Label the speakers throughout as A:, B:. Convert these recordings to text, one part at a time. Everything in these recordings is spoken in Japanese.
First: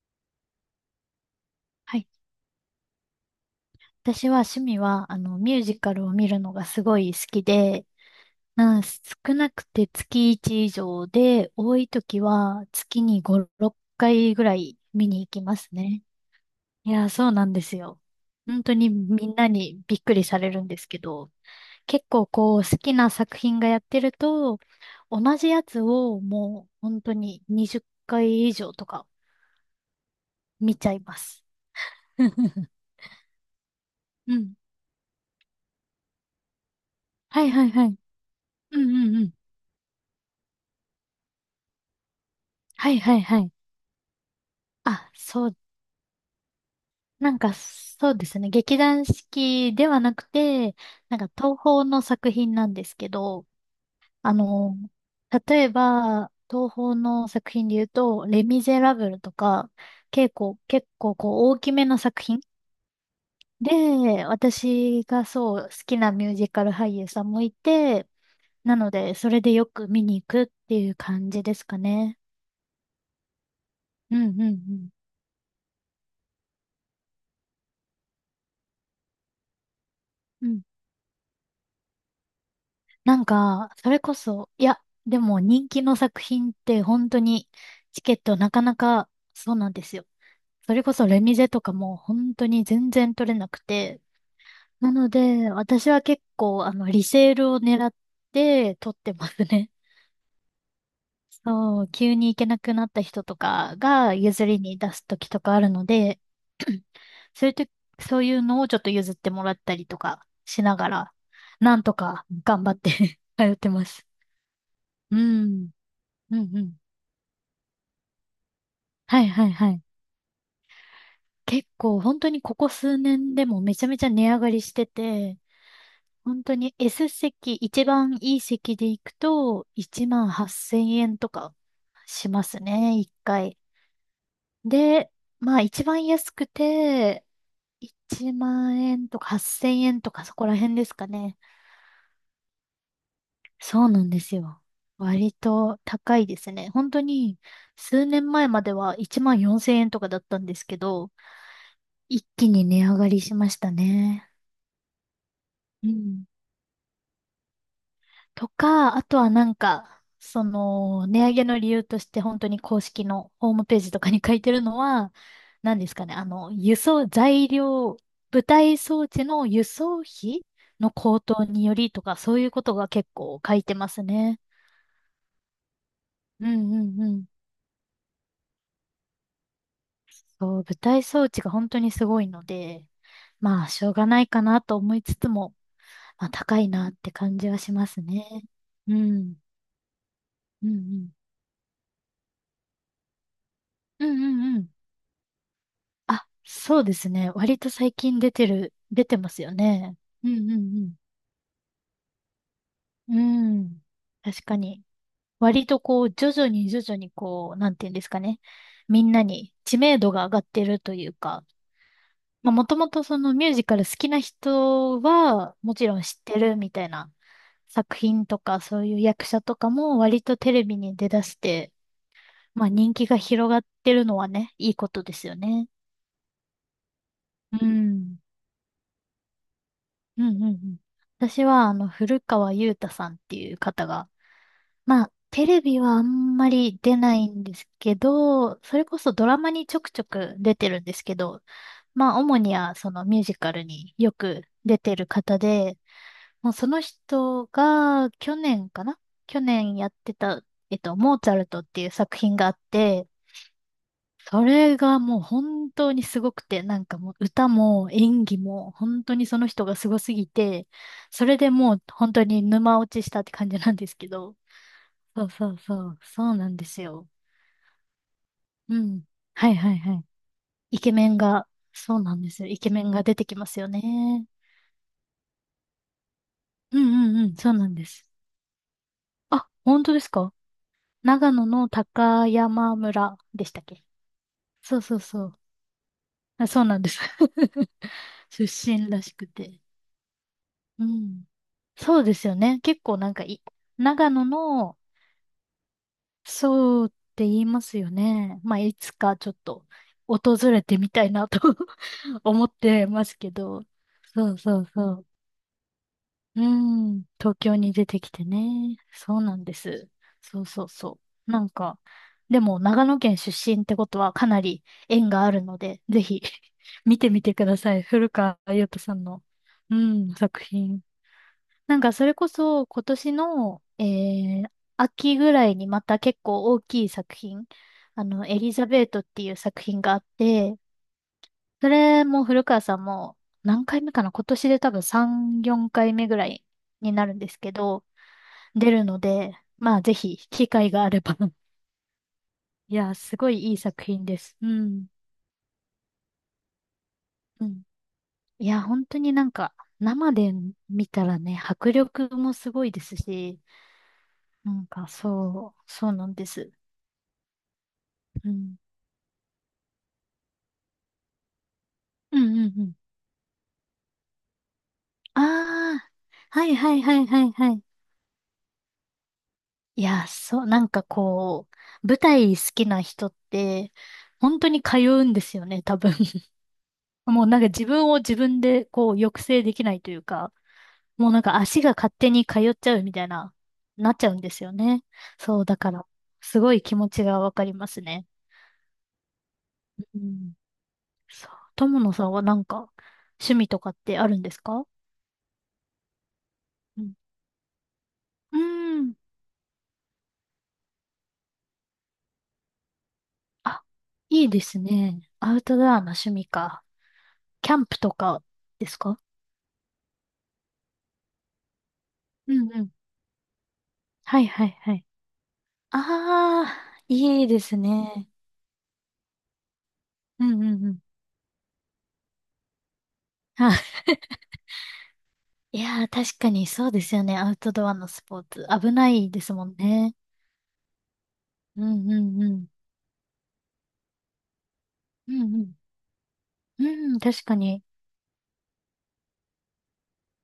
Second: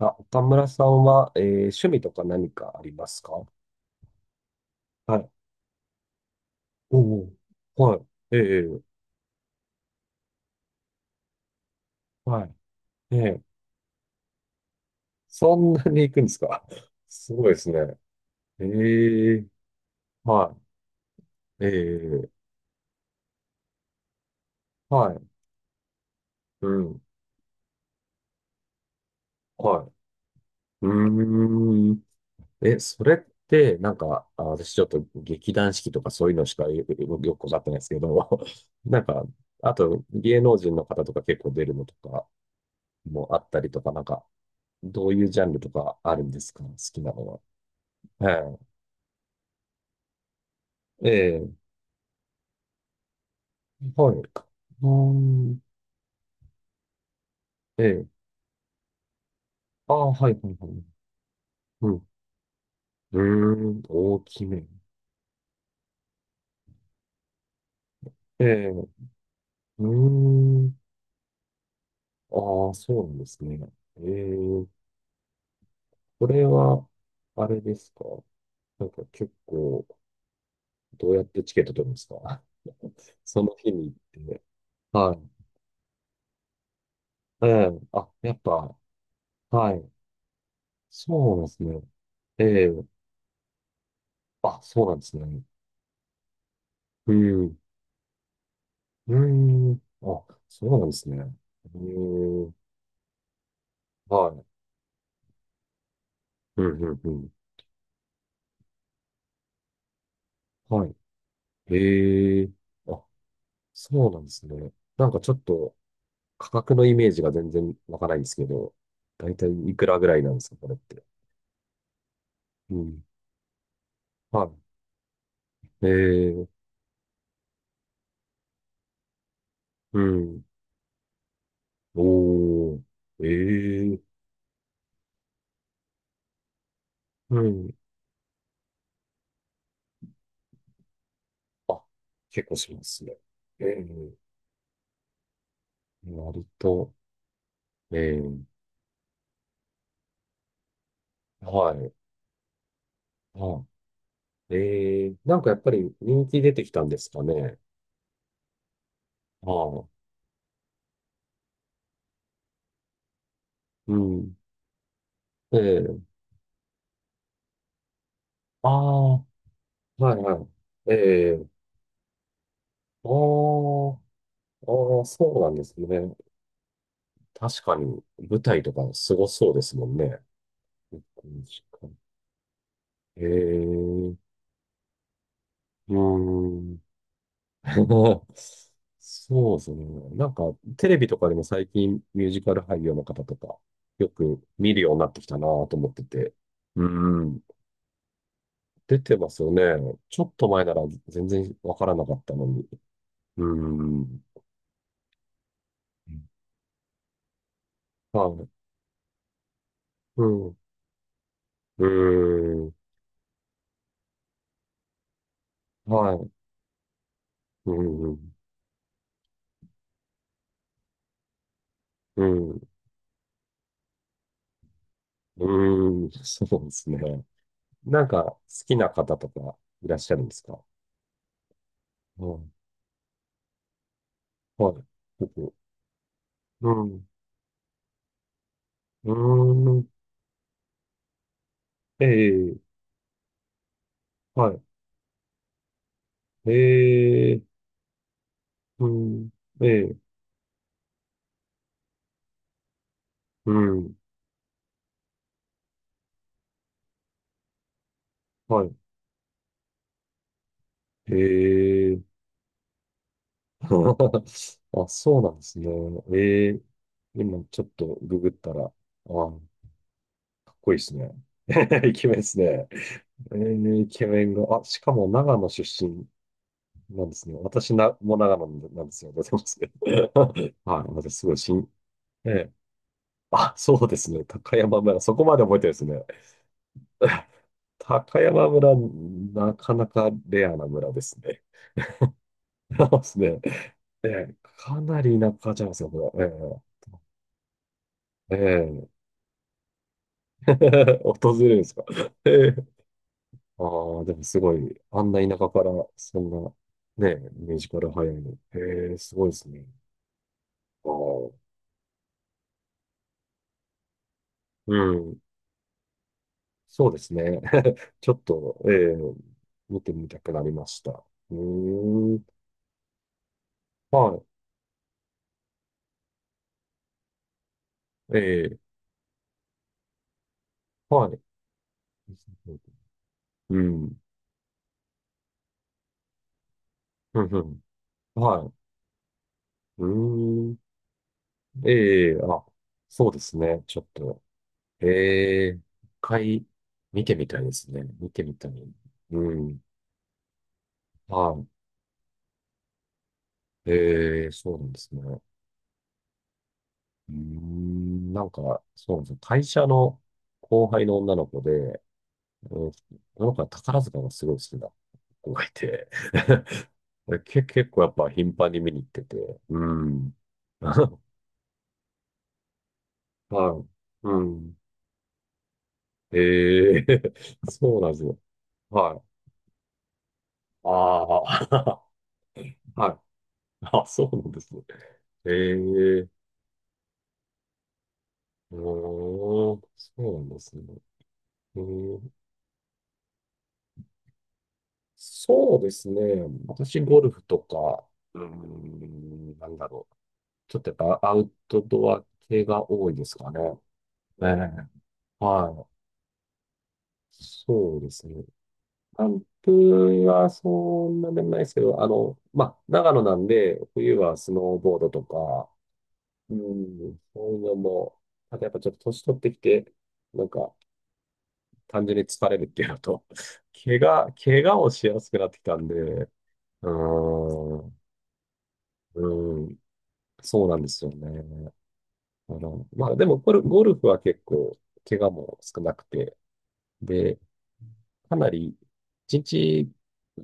A: あ、岡村さんは、趣
B: は
A: 味
B: い。
A: とか何かありますか？
B: 私は趣味は、
A: はい。
B: ミュージカルを見るのがすご
A: お
B: い好
A: お、
B: きで、
A: はい。ええ、え
B: 少なくて月1以上で、多い時
A: え、はい。
B: は月
A: え
B: に5、
A: え、
B: 6回ぐらい見に行きま
A: そ
B: す
A: んなに
B: ね。
A: 行くんですか？
B: い や、そう
A: す
B: な
A: ご
B: ん
A: いで
B: で
A: す
B: す
A: ね。
B: よ。本当にみ
A: え
B: ん
A: え、
B: なにびっくりされ
A: は
B: るんですけど、
A: い。え
B: 結構
A: え、
B: こう好きな作品がやってると、
A: はい。
B: 同じやつをも
A: う
B: う
A: ん。
B: 本当に20回以上とか
A: は
B: 見
A: い。
B: ち
A: う
B: ゃいます。
A: ーん。え、それって、なんか、
B: う
A: あ、
B: ん。
A: 私ちょっと劇団四季とかそういうのしかよ
B: は
A: く
B: い
A: わかっ
B: は
A: て
B: い
A: ないで
B: は
A: すけ
B: い。
A: ど、
B: うん
A: なん
B: うんう
A: か、
B: ん。
A: あと芸能人の方とか結構出るのとか
B: はいはい
A: もあ
B: は
A: っ
B: い。
A: たりとか、なんか、ど
B: あ、
A: ういうジャ
B: そ
A: ン
B: う、
A: ルとかあるんですか、好きなの
B: なん
A: は？
B: かそうですね。
A: は
B: 劇団四季ではなくて、
A: い。え
B: なんか
A: え、
B: 東宝の作品なんですけど、
A: はい。う
B: あの、
A: ーん。
B: 例えば、東宝の作品で
A: え
B: 言う
A: え。
B: と、レ・ミゼラブルとか、
A: ああ、は
B: 結
A: い、はい、は
B: 構、
A: い。
B: 結構こう大きめ
A: う
B: の
A: ん。
B: 作品
A: うーん、大
B: で、
A: きめ。
B: 私がそう好きなミュージカル俳優さんもいて、
A: ええ、
B: な
A: う
B: ので、それでよ
A: ー
B: く見に行くっ
A: ん。
B: ていう感じですかね。
A: ああ、そうなんですね。え
B: うんうんう
A: え、
B: ん。
A: これは、あれですか？なんか結構、
B: うん、
A: どうやってチケット取るんですか？
B: なん
A: その
B: か、
A: 日
B: そ
A: に
B: れこ
A: 行って。
B: そ、いや、
A: は
B: で
A: い。
B: も人気の作品って本当
A: え
B: に
A: え、
B: チ
A: あ、
B: ケッ
A: や
B: ト
A: っ
B: なか
A: ぱ、
B: なか、そうなん
A: は
B: で
A: い。
B: すよ。それこそレ
A: そ
B: ミ
A: うなんで
B: ゼと
A: す
B: か
A: ね。
B: も本
A: え
B: 当に
A: え、
B: 全然取れなくて。
A: あ、そう
B: な
A: なんで
B: の
A: すね。
B: で、私は結構、リ
A: う
B: セール
A: ん。
B: を狙って取っ
A: う
B: て
A: ー
B: ますね。
A: ん。あ、そうなんですね。へ
B: そう、急に行け
A: え。
B: なくなった人とかが
A: はい。
B: 譲りに出す時とかあるので、
A: うんうんうん。
B: そういうと、そういうのをちょっと譲ってもらったりとかしな
A: は
B: が
A: い。
B: ら、なんとか
A: へえ。
B: 頑張って
A: あ、
B: 通ってます。
A: そうなんですね。なん
B: う
A: かちょっ
B: ん。
A: と
B: う
A: 価
B: んう
A: 格
B: ん。
A: のイメージが全然わからないんですけど、
B: はい
A: だい
B: は
A: たい
B: いは
A: い
B: い。
A: くらぐらいなんですか、これって？
B: 結構本当にここ
A: う
B: 数
A: ん。
B: 年でもめちゃめちゃ値上
A: は
B: がりしてて、
A: い。へ
B: 本当
A: え。
B: に S 席、一番いい席で行くと
A: う
B: 1万
A: ん。
B: 8000円とかします
A: おー。
B: ね、一回。
A: ええ。
B: で、まあ一番安くて
A: うん。
B: 1万円とか8000円とかそこら辺ですかね。
A: あ、結構しますね。え
B: そうなん
A: え。
B: ですよ。割と高いで
A: 割
B: すね。本
A: と。
B: 当に数
A: え
B: 年
A: え。
B: 前までは1万4000円とかだったんですけど、
A: はい。
B: 一気に値上がりしまし
A: は
B: たね。
A: い。ええ。なんかやっぱ
B: う
A: り
B: ん。
A: 人気出てきたんですかね？
B: とか、あとはな
A: あ
B: ん
A: あ、
B: か、値上げの理由として本当に公式のホームページ
A: う
B: とかに書
A: ん。
B: いてるのは、
A: え
B: 何です
A: え、
B: かね、輸送、材料、舞
A: あ
B: 台装
A: あ、は
B: 置の輸送
A: いは
B: 費
A: い。
B: の
A: え
B: 高騰
A: え、
B: によりとか、そういうことが
A: あ
B: 結
A: あ、
B: 構書いてますね。
A: ああ、そうなんですね。
B: うんうんうん。
A: 確かに、舞台とかすごそうですもんね。
B: そう、舞
A: 結
B: 台装置
A: 婚
B: が
A: 式
B: 本当
A: か、
B: にすごいので、
A: え
B: まあ、しょうが
A: え、う
B: ないかなと思いつつも、まあ、高
A: ー
B: い
A: ん。
B: なって感じはしますね。うん。
A: そうですね。なんか、
B: うんう
A: テレビ
B: ん。
A: とかでも最近ミュージカル俳優の方とか、
B: う
A: よ
B: んう
A: く
B: んうん。
A: 見るようになってきたなと思って
B: あ、
A: て。
B: そ
A: う
B: うです
A: ー
B: ね。
A: ん。
B: 割と最近
A: 出
B: 出
A: て
B: てま
A: ます
B: す
A: よ
B: よ
A: ね。
B: ね。
A: ちょ
B: う
A: っと
B: んう
A: 前なら
B: ん
A: 全然わからなかったのに。
B: う
A: うー
B: ん。うん。
A: ん。
B: 確かに。割とこう、徐々に徐々にこう、なんていうんですか
A: は
B: ね。
A: い。
B: みんなに知名度
A: う
B: が上がっ
A: ん。う
B: てるというか、
A: ー
B: まあも
A: ん。
B: ともとそのミュージカル好きな人は、もちろん知
A: は
B: っ
A: い。
B: てるみたいな
A: う
B: 作品
A: ん。
B: とか、そういう役者とかも割とテレビに出だして、
A: うん。
B: まあ人気が広がってるのはね、いいことですよね。
A: うん。そうですね。
B: う
A: なん
B: ん。
A: か、好きな方とかいらっしゃる
B: う
A: ん
B: ん
A: で
B: う
A: す
B: んう
A: か？
B: ん。私は、古
A: うん。
B: 川雄太さんっていう方が、
A: はい。
B: まあ、テ
A: 僕。
B: レビはあんま
A: う
B: り出
A: ん。
B: ないんですけど、それこ
A: う
B: そ
A: ー
B: ドラマにちょ
A: ん。
B: くちょく出てるんですけど、
A: え
B: まあ、主に
A: え。
B: はそのミュージカルによく
A: は
B: 出てる方で、
A: い。
B: もうその
A: ええ。
B: 人が去年か
A: う
B: な、
A: ん。
B: 去
A: え
B: 年やっ
A: え。
B: てた、モーツァルトっていう作品があって、
A: うん。
B: それがもう本当にすごくて、なんかもう歌も演技
A: は
B: も
A: い。
B: 本当にその人がすごすぎて、
A: え
B: それでもう
A: え。
B: 本当に沼落ちしたって感じなんですけど。
A: あ、そう
B: そう
A: なんで
B: そう
A: すね。
B: そう、そう
A: え
B: なん
A: え。
B: ですよ。
A: 今、ちょっとググったら、あ、か
B: うん。はいはいはい。
A: っこいい
B: イ
A: で
B: ケ
A: す
B: メ
A: ね。
B: ンが、
A: イ
B: そう
A: ケメ
B: な
A: ン
B: ん
A: で
B: で
A: す
B: すよ。イ
A: ね。
B: ケメンが出てき
A: え
B: ますよ
A: え、イケメ
B: ね。
A: ンが、あ、しかも長野出身
B: う
A: な
B: ん
A: んで
B: うんう
A: す
B: ん、
A: ね。
B: そうな
A: 私
B: んで
A: な、
B: す。
A: もう長野なんですよ。出てま
B: あ、
A: すけ
B: 本当です
A: ど。
B: か？
A: はい、私すご
B: 長
A: い
B: 野
A: 新、
B: の高
A: ええ、
B: 山村でし
A: あ、
B: たっ
A: そ
B: け？
A: うですね。高
B: そ
A: 山
B: うそ
A: 村、
B: う
A: そこ
B: そ
A: ま
B: う。
A: で覚えてるんですね。
B: あ、そうなんです。
A: 高
B: 出
A: 山村、
B: 身らしく
A: な
B: て。
A: かなかレアな
B: う
A: 村です
B: ん。
A: ね。
B: そうですよね。結
A: そう
B: 構
A: で
B: なん
A: す
B: か
A: ね。
B: い、
A: え
B: 長野
A: え、
B: の、
A: かなり田舎じゃないですか、これ？
B: そうって言いますよね。まあ、い
A: ええ、
B: つ
A: え
B: かちょっと訪
A: え、
B: れてみ たいな
A: 訪
B: と
A: れるんですか？
B: 思っ
A: ええ、
B: てますけ
A: あ
B: ど。
A: あ、でも
B: そう
A: すご
B: そう
A: い、
B: そ
A: あ
B: う。
A: んな田舎から、そん
B: う
A: な、
B: ん。
A: ね、
B: 東
A: ミュ
B: 京
A: ージ
B: に
A: カ
B: 出
A: ル
B: て
A: 早
B: き
A: い
B: て
A: の。
B: ね。
A: ええ、す
B: そう
A: ごいで
B: なん
A: す
B: で
A: ね。
B: す。そうそう
A: あ
B: そ
A: あ。
B: う。なんか、でも長野県出身ってことはかなり
A: う
B: 縁
A: ん。
B: があるので、ぜひ
A: そうで
B: 見て
A: す
B: みて
A: ね。
B: ください。古
A: ちょっ
B: 川
A: と、
B: 雄斗さんの、う
A: 見てみ
B: ん、
A: たく
B: 作
A: なりまし
B: 品。
A: た。う
B: なんかそれ
A: ーん。
B: こそ今年の、
A: は
B: ー秋ぐらいにまた結構大きい作品、エリ
A: い。
B: ザベートっていう作品があって、
A: はい。
B: それも古川さんも
A: う
B: 何回目
A: ん。
B: かな、今年で多分3、4回目ぐらいになるん
A: うん、
B: で
A: う
B: すけ
A: ん。
B: ど、
A: はい。
B: 出るので、まあ
A: う
B: ぜひ機
A: ーん。
B: 会があれば。
A: ええ、あ、
B: いや、
A: そう
B: す
A: で
B: ご
A: す
B: いいい
A: ね。ちょ
B: 作
A: っ
B: 品で
A: と、
B: す。うん。
A: ええ、一回見てみたい
B: う
A: で
B: ん。
A: すね。見てみた
B: いや、
A: い。
B: 本当になん
A: う
B: か
A: ん。
B: 生で見たらね、
A: は
B: 迫力もすごいですし、
A: い。ええ、
B: な
A: そうな
B: ん
A: んで
B: か
A: すね。
B: そう、そうなんです。
A: うーん。な
B: う
A: ん
B: ん
A: か、そうなんですよ。会社の後輩の女の子で、
B: うんうんう
A: うん、
B: ん。
A: 僕は宝塚がすごい好きな
B: あ
A: 子がいて、
B: あ、はいはいはいは い
A: け、
B: はい。
A: 結構やっぱ頻繁に見に行ってて、う
B: いや、
A: ん。
B: そう、なんか
A: は
B: こう、舞台好きな人っ
A: い。
B: て、
A: う
B: 本当
A: ん。
B: に通うんですよね、多分。
A: ええ
B: もうなんか 自
A: そうな
B: 分
A: ん
B: を
A: です
B: 自
A: よ。
B: 分でこう
A: は
B: 抑
A: い。
B: 制できないというか、
A: あ
B: もうなん
A: あ、
B: か足が勝手に通っち ゃう
A: は
B: み
A: い。
B: たいな、
A: あ、
B: なっち
A: そ
B: ゃう
A: う
B: ん
A: な
B: で
A: んで
B: すよ
A: すね。
B: ね。そう、だから、
A: ええ、
B: すごい気持ちがわかりますね。
A: うーん、そ
B: う
A: うなん
B: ん。
A: ですね。
B: そう。
A: う
B: 友野さん
A: ん、
B: はなんか、趣味とかってあるんですか？
A: そうですね。私、
B: うん。
A: ゴルフとか、うー
B: うん。
A: ん、なんだろう。ちょっとやっぱアウトドア系が多いですかね。
B: あ、い
A: え
B: いです
A: え、
B: ね。アウトド
A: は
B: ア
A: い。
B: の趣味か。キャン
A: そ
B: プ
A: うで
B: と
A: す
B: か
A: ね。
B: ですか？
A: 関東はそんなでもないですけど、あの、
B: う
A: ま
B: ん
A: あ、
B: うん。
A: 長野なんで、冬は
B: はい
A: ス
B: はい
A: ノー
B: は
A: ボー
B: い。
A: ドとか、う
B: ああ、
A: ん、
B: いい
A: そういう
B: で
A: の
B: す
A: も、
B: ね。
A: あとやっぱちょっと年取ってきて、な
B: う
A: ん
B: んう
A: か、
B: んうん。
A: 単純に疲れるっていうのと、
B: あ、
A: 怪我をしやすくなってきた
B: い
A: んで、
B: やー、
A: う
B: 確かにそうですよね。アウト
A: ー
B: ドア
A: ん、
B: のスポーツ。危ないです
A: う
B: もん
A: ん、
B: ね。
A: そうなんですよね。
B: うんうんう
A: あ
B: ん。
A: の、まあ、でも、ゴルフは結構、怪我
B: うんう
A: も
B: ん。
A: 少なくて、
B: うん、
A: で、
B: 確かに。
A: かなり、一日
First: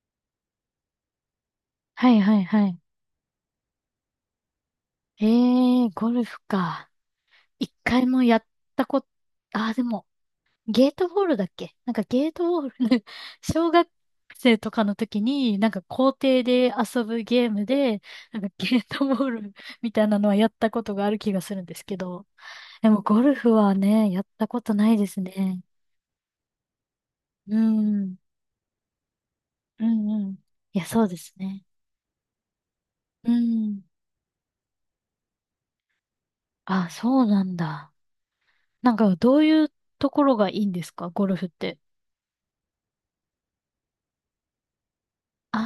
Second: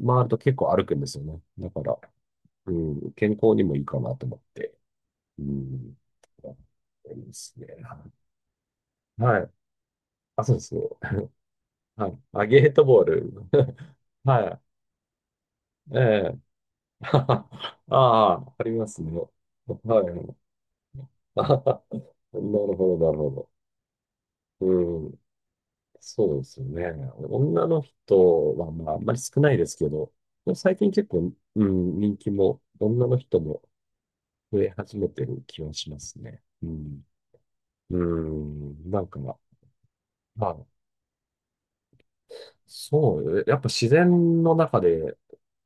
A: 回ると結構歩くんですよね。だから、
B: はいはいは
A: う
B: い。
A: ん、健康にもいいかなと思って。
B: え
A: う
B: ー、
A: ん。
B: ゴルフ
A: やっ
B: か。
A: てますね。
B: 一回もやったこと、
A: はい。
B: ああ、でも、
A: あ、そうですね。
B: ゲートボールだっけ、なんか
A: はい。
B: ゲート
A: あ、ゲ
B: ボ
A: ート
B: ー
A: ボー
B: ル
A: ル。
B: 小学 生
A: は
B: とかの時に、なんか
A: い。え
B: 校
A: え。
B: 庭で 遊ぶ
A: あ
B: ゲームで、なんか
A: あ、あり
B: ゲ
A: ま
B: ー
A: す
B: ト
A: ね。
B: ボール み
A: は
B: たいなのは
A: い。
B: やったことがある気 が
A: あ
B: す
A: は
B: るんで
A: は、
B: すけど、
A: なる
B: で
A: ほど、
B: も
A: なる
B: ゴ
A: ほ
B: ル
A: ど。
B: フはね、やったことない
A: う
B: で
A: ん。
B: すね。
A: そうですよね。
B: う
A: 女の
B: ん。
A: 人は、まあ、あんまり少ないです
B: う
A: け
B: ん
A: ど、
B: うん。
A: 最
B: いや、
A: 近
B: そ
A: 結
B: うです
A: 構、う
B: ね。
A: ん、人気も、女の
B: う
A: 人も
B: ん。
A: 増え始めてる気はしますね。う
B: あ、
A: ん。
B: そうなんだ。
A: うん。
B: なん
A: なん
B: か
A: か、
B: どういうところ
A: ま
B: がい
A: あ、
B: いんですか、ゴルフって。
A: そう、やっぱ自然の中で
B: あ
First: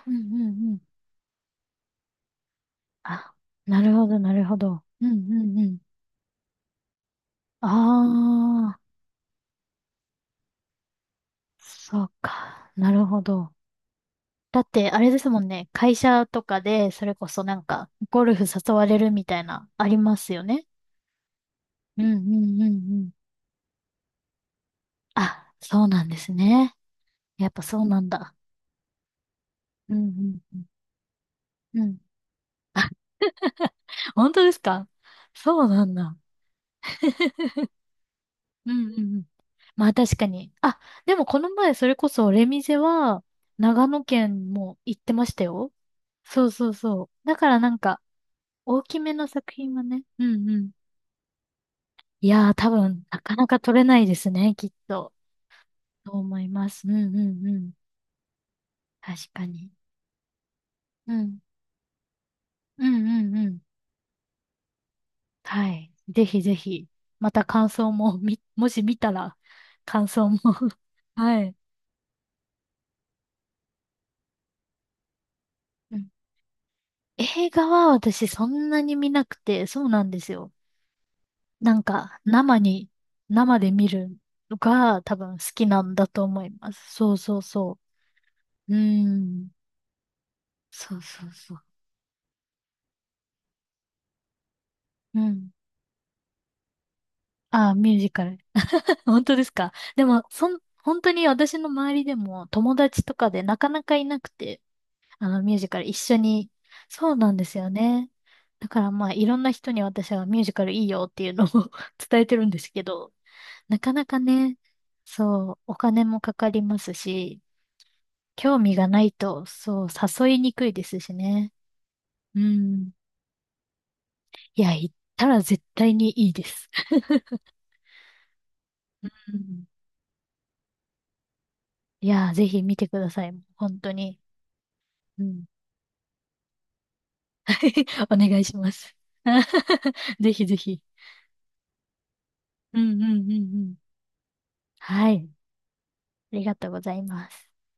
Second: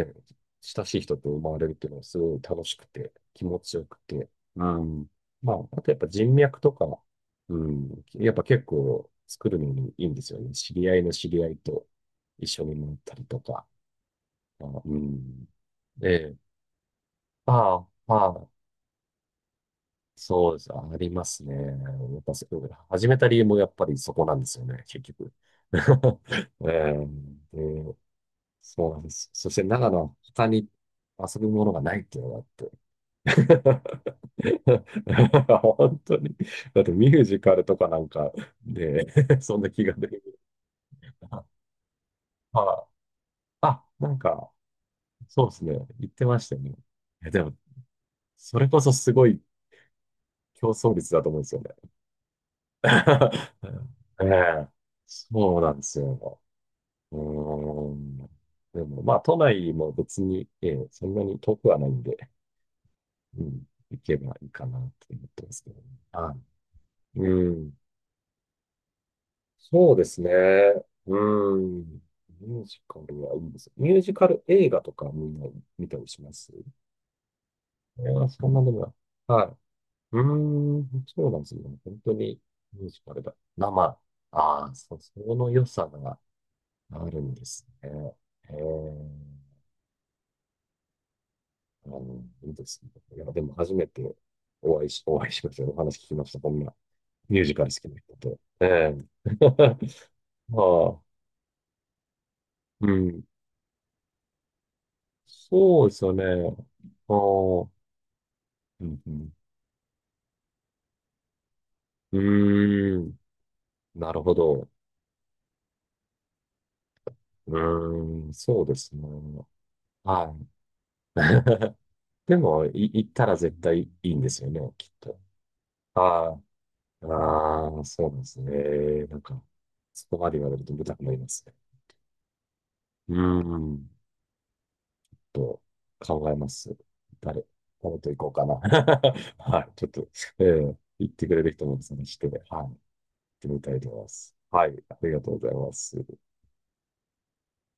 B: あ、うんうんうん。
A: 親しい人と生まれるっていうのはすごい楽しくて、
B: あ、
A: 気持ち
B: な
A: よ
B: る
A: く
B: ほど、
A: て。
B: なるほ
A: う
B: ど。う
A: ん。
B: んう
A: まあ、
B: んうん。
A: あとやっぱ人脈とか、う
B: あ
A: ん。やっぱ結
B: あ。
A: 構作るのにいいんですよね。知り合いの知り合いと
B: そう
A: 一緒
B: か。
A: に
B: な
A: なっ
B: る
A: た
B: ほ
A: りと
B: ど。
A: か。
B: だ
A: あ、
B: って、
A: う
B: あれですも
A: ん。
B: んね。会社
A: ええ。
B: とかで、それこそなん
A: あ
B: か、
A: あ、
B: ゴル
A: あ
B: フ
A: あ。
B: 誘われるみたいな、ありますよ
A: そうで
B: ね。
A: す。ありますね。
B: うんう
A: やっぱ
B: ん
A: そ
B: うんう
A: 始
B: ん。
A: めた理由もやっぱりそこなんですよね、結局。
B: あ、そうなんで す
A: え
B: ね。やっぱそう
A: で、
B: なんだ。
A: そうなんです。そして長
B: うん
A: 野
B: う
A: は
B: ん
A: 他
B: うん。
A: に遊ぶものが
B: う
A: な
B: ん。
A: いっていうのがあって。
B: 本当ですか？そ うなん
A: 本
B: だ。
A: 当に。だってミュージカルとかなんか
B: うんうん
A: で、
B: うん。
A: そんな気
B: ま
A: が
B: あ
A: 出
B: 確
A: る
B: かに。あ、でもこ
A: な。
B: の前、それこそ、レミゼ
A: あ、
B: は、長野
A: なんか、
B: 県も行ってました
A: そうです
B: よ。
A: ね。言ってま
B: そ
A: し
B: う
A: たよ
B: そう
A: ね。
B: そう。
A: え、
B: だ
A: で
B: か
A: も、
B: らなんか、
A: それこ
B: 大
A: そ
B: き
A: す
B: めの
A: ごい
B: 作品はね。うんう
A: 競
B: ん。
A: 争率だと思うんですよね。
B: いやー、多 分、なかなか取れないで
A: え
B: すね、き
A: え、
B: っと。
A: そうなんです
B: と思
A: よ。
B: います。うんう
A: う
B: んうん。
A: ーん。でも、まあ、
B: 確
A: 都
B: か
A: 内
B: に。
A: も別に、ええ、そ
B: う
A: んな
B: ん。
A: に遠くはないんで、
B: うんうん
A: う
B: うん。
A: ん、行けばいいかなって思ってます
B: は
A: けどね。
B: い。ぜ
A: は
B: ひぜひ、
A: い。
B: また
A: う
B: 感
A: ん。
B: 想も、もし見たら、
A: そうで
B: 感
A: す
B: 想
A: ね。
B: も。 は
A: う
B: い。
A: ん。ミュージカルはいいです。ミュージカル映画とかみんな見た
B: う
A: り
B: ん、
A: します？
B: 映画は
A: え
B: 私そ
A: そんな
B: ん
A: の
B: な
A: が。
B: に見なく
A: はい。
B: て、そうなんで
A: う
B: すよ。
A: ーん、そうなんですね。
B: なん
A: 本当
B: か、
A: にミュージカルだ。
B: 生で見
A: 生。
B: るの
A: ああ、そ、
B: が多
A: そ
B: 分好
A: の良
B: きな
A: さ
B: んだ
A: が
B: と思います。
A: あ
B: そう
A: るん
B: そう
A: です
B: そ
A: ね。え
B: う。う
A: ー、
B: ん。そうそうそう。
A: あの、いいですね。いや、でも初めてお会いし、お
B: う
A: 会いし
B: ん。
A: ましたよ。お話聞きました。こんなミュージカル
B: あー、
A: 好き
B: ミュ
A: な
B: ージ
A: 人
B: カル。
A: と。え
B: 本
A: え
B: 当ですか？でも、
A: ま
B: 本
A: あ、
B: 当に私の周りでも友
A: う
B: 達と
A: ん。
B: かでなかなかいなくて、あのミュージカ
A: そ
B: ル
A: う
B: 一
A: ですよ
B: 緒
A: ね。
B: に。そ
A: あ
B: う
A: あ、
B: なんですよね。だか
A: う
B: ら
A: ん
B: ま
A: う
B: あい
A: ん。
B: ろんな人に私はミュージカルいいよっていうのを
A: う
B: 伝えてるんですけ
A: ー
B: ど、
A: ん。
B: なかな
A: な
B: か
A: るほ
B: ね、
A: ど。
B: そう、お金もかかりますし、
A: うーん。
B: 興
A: そうで
B: 味が
A: すね。
B: ないと、そう、誘
A: は
B: いに
A: い。
B: くいですしね。
A: で
B: う
A: も、い、
B: ん。
A: 行ったら絶対いいんですよね、
B: いや、
A: きっ
B: 行っ
A: と。
B: たら絶対にい
A: あ
B: い
A: あ、
B: です。
A: ああ、そうなんです ね。なん
B: う
A: か、
B: ん、
A: そこまで言われると見たくなりますね。
B: いや、ぜひ見てくだ
A: うー
B: さい。本
A: ん。
B: 当に。うん。
A: と考えます。誰、誰 と行
B: お
A: こ
B: 願
A: うか
B: い
A: な。
B: します。
A: はい。ちょっと、
B: ぜひぜひ。
A: 言ってくれる人も探して、はい。行っ
B: うんうんうんう
A: てみた
B: ん。
A: いと思います。はい。あり
B: は
A: が
B: い。
A: とうございます。
B: ありがとうございます。